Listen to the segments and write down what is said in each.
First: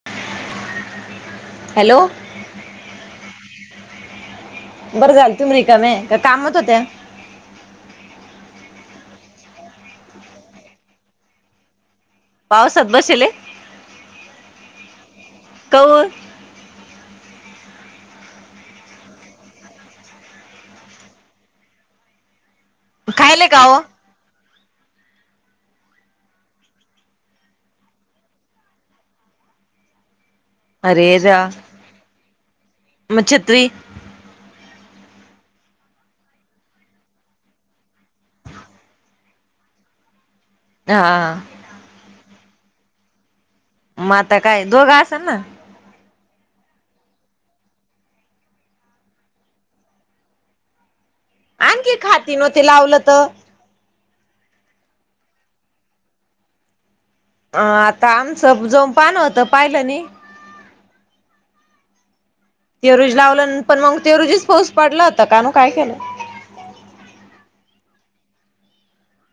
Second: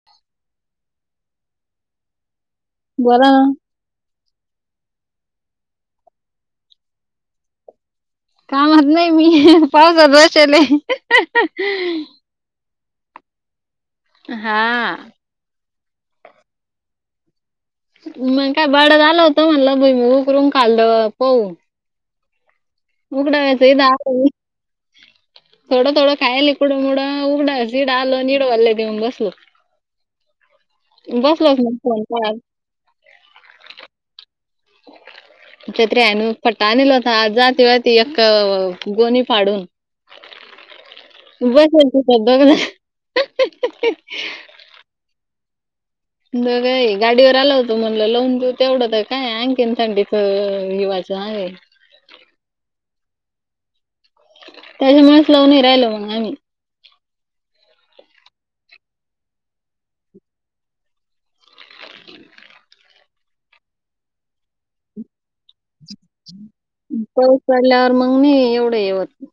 [unintelligible] Hello बला बरं झालंल तुम रिका म का कामत होत्या कामात नाही मी पावसात बषले पावसात बसेले हा काऊ मग काय बड झा आलं होत म्हणला ब मग उकरून काललं पाह मुकडा व्याच रुसया. थोड थोडं खायली कुड मोड उघडा झीड आलो नि वल्ले देऊन बसू अरेजा मग फोन पाहत. म छत्री. छत्री अन फटा अनल होता. जातीवतीी ईक गोणी फाडून. दहा. कशाने धुता दगड, म आता काय दोघं आसन ना. द का गाडीवर आला होतो म्हणलं लावून देऊ तेवढंत काय आहे, आणखीन थंडीच हिवाचं आहे. आणखी खाती नव्ह ते लावलं तर त्याच्या मूळचं लावूनही राहिलो, मग आम्ही. अ आता आमचं जोन पान होतं पाहिलं नहीं. [inaudible] ते रोजी लावलं पण मग, ते रोजीच पाऊस पडला होता कान काय केलं. पाऊस पडल्यावर मग नाही एवढं हे होतं.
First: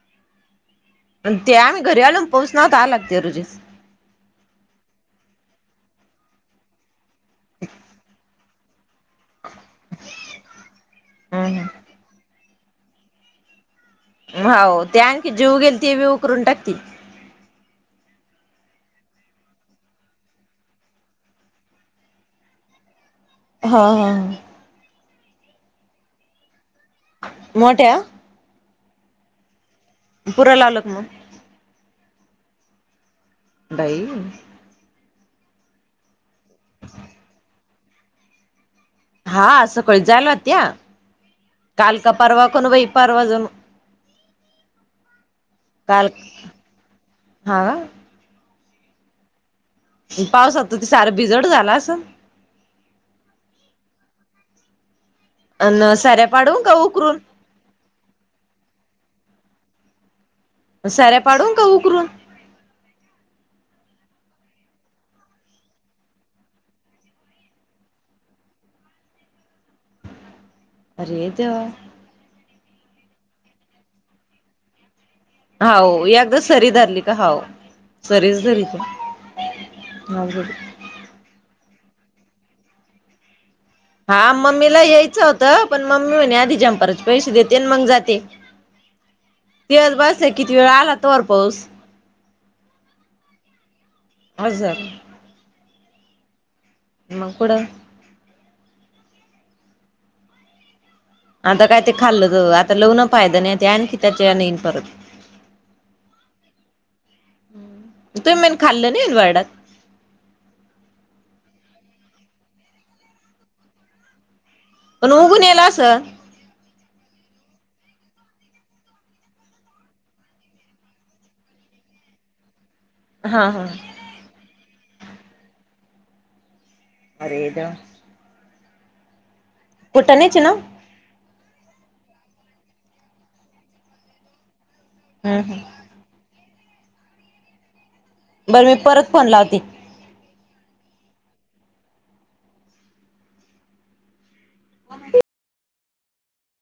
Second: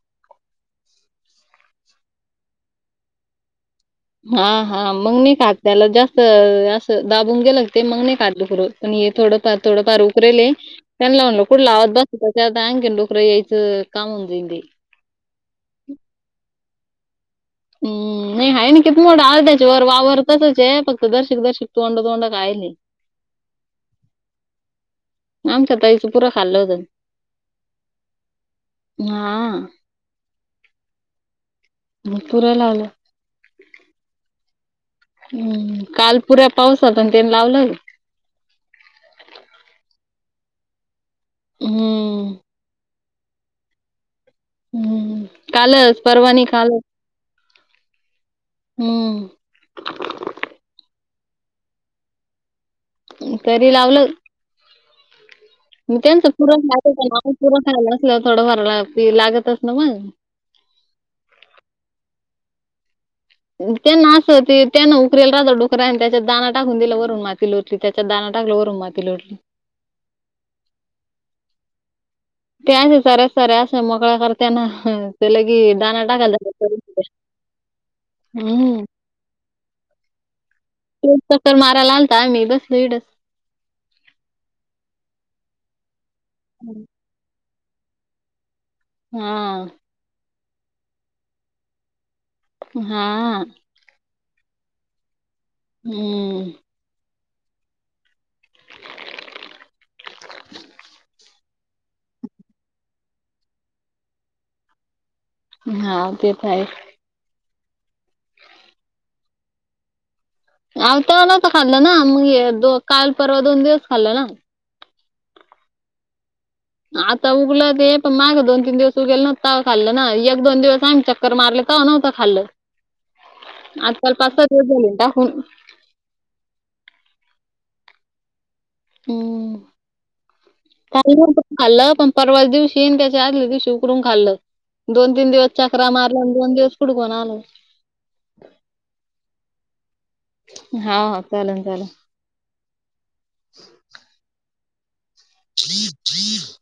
अन् ते आम्ही घरी आलून पाऊस नवता आला ते रोजीस. हा हा मग नाही खात त्याला जास्त असं दाबून गेलं क ते मग नाही खात गुर. आणि हे थोडंफार थोडंफार उकरेल हे त्यानं म्हणल हम्म कुढे लावावत. त्याच्यात आणखीन दुखणं यायचं काम होऊन जाईन ते. होव त्या आणखी जेऊ गेल ती बी उकरून टाकतील. ऊ ऊ ऊ नाही आहे ना किती मोठं अर्ध्याचा वर वावर तसंच हे फक्त गडतोंड तोंड कायेल हे. हा हा हा. आमच्या ताईच पूर खाल्ल होतन. मोठ्या हा पुरा लावलात मग? मग पुरा लावलं बाई हम्म, काल पुऱ्या पाऊस होता आणि तेनं लावलं हा सकाळी जायलागत्या हम्म. [inaudible] परवा कोण बई परवा जणु हम्म हम. कालच काल परवा नई कालचं. हा हम्म. पावसात त ती सारं भिजड झाला असन? तरी लावलं. अन मग त्यांच सऱ्या पाडून पुरण [inaudible] का उकरून खायला नसल्यावर थोडंफार लागतच ना मग. सऱ्या पाडून का उकरून? त्यांना असं ती त्यांना उखरेल राजा डोकरा्या आणि त्याच्यात दाना टाकून दिला वरून माती लो त्याच्यात दाना टाकल वरून माती लोटली. अरेे देवा! त्यांनी सऱ्या सऱ्या अस मोकळ्या करतेना. हा होव. एकदा सरी धरली का हाव सरीच धरिते. हम्म. [inaudible] [inaudible] चक्कर मारायला आलता आम्ही बसलोय इकडंचं. हा मम्मीला यायचं होतं पण मम्मी म्हणे आधी झम्परचे पैसे देते अण मंग जाते. हम. तेच बस किती वेळ आला तोवर पाऊस. हा. हजर हम्म! मगं पुढ आता काय ते खाल्ल आता लव्न पाहियं नाही ते आण की त्याच्या नन परत हा ते यच तु मन खाल्लं नाही येल वर्डात आताला तर खाल्लं ना मग दो काल परवा दोन दिवस खाल्ल ना पण उघूनला असं आता उगल ते पण माग दोन तीन दिवस उगेल न ताव खाल्ल ना एक दोन दिवस आमच्या मारलं तरव न्हतं खाल्लं. हा हा. आजकाल पाच सहा दिवस झाले टाकून. [inaudible] हम्! फुटाण्याची ना. खाल्लं खाल्लं पण परवा दिवशी येईन त्याच्या आदल्या दिवशी उकरून खाल्लं. दोन तीन हम्म दिवस हम्म चकरा मारल्या आणि दोन दिवस कुठं कोण आलं बरं मी परत फोन लावती. हा चालेल चालेल. [inaudible] [inaudible] [inaudible]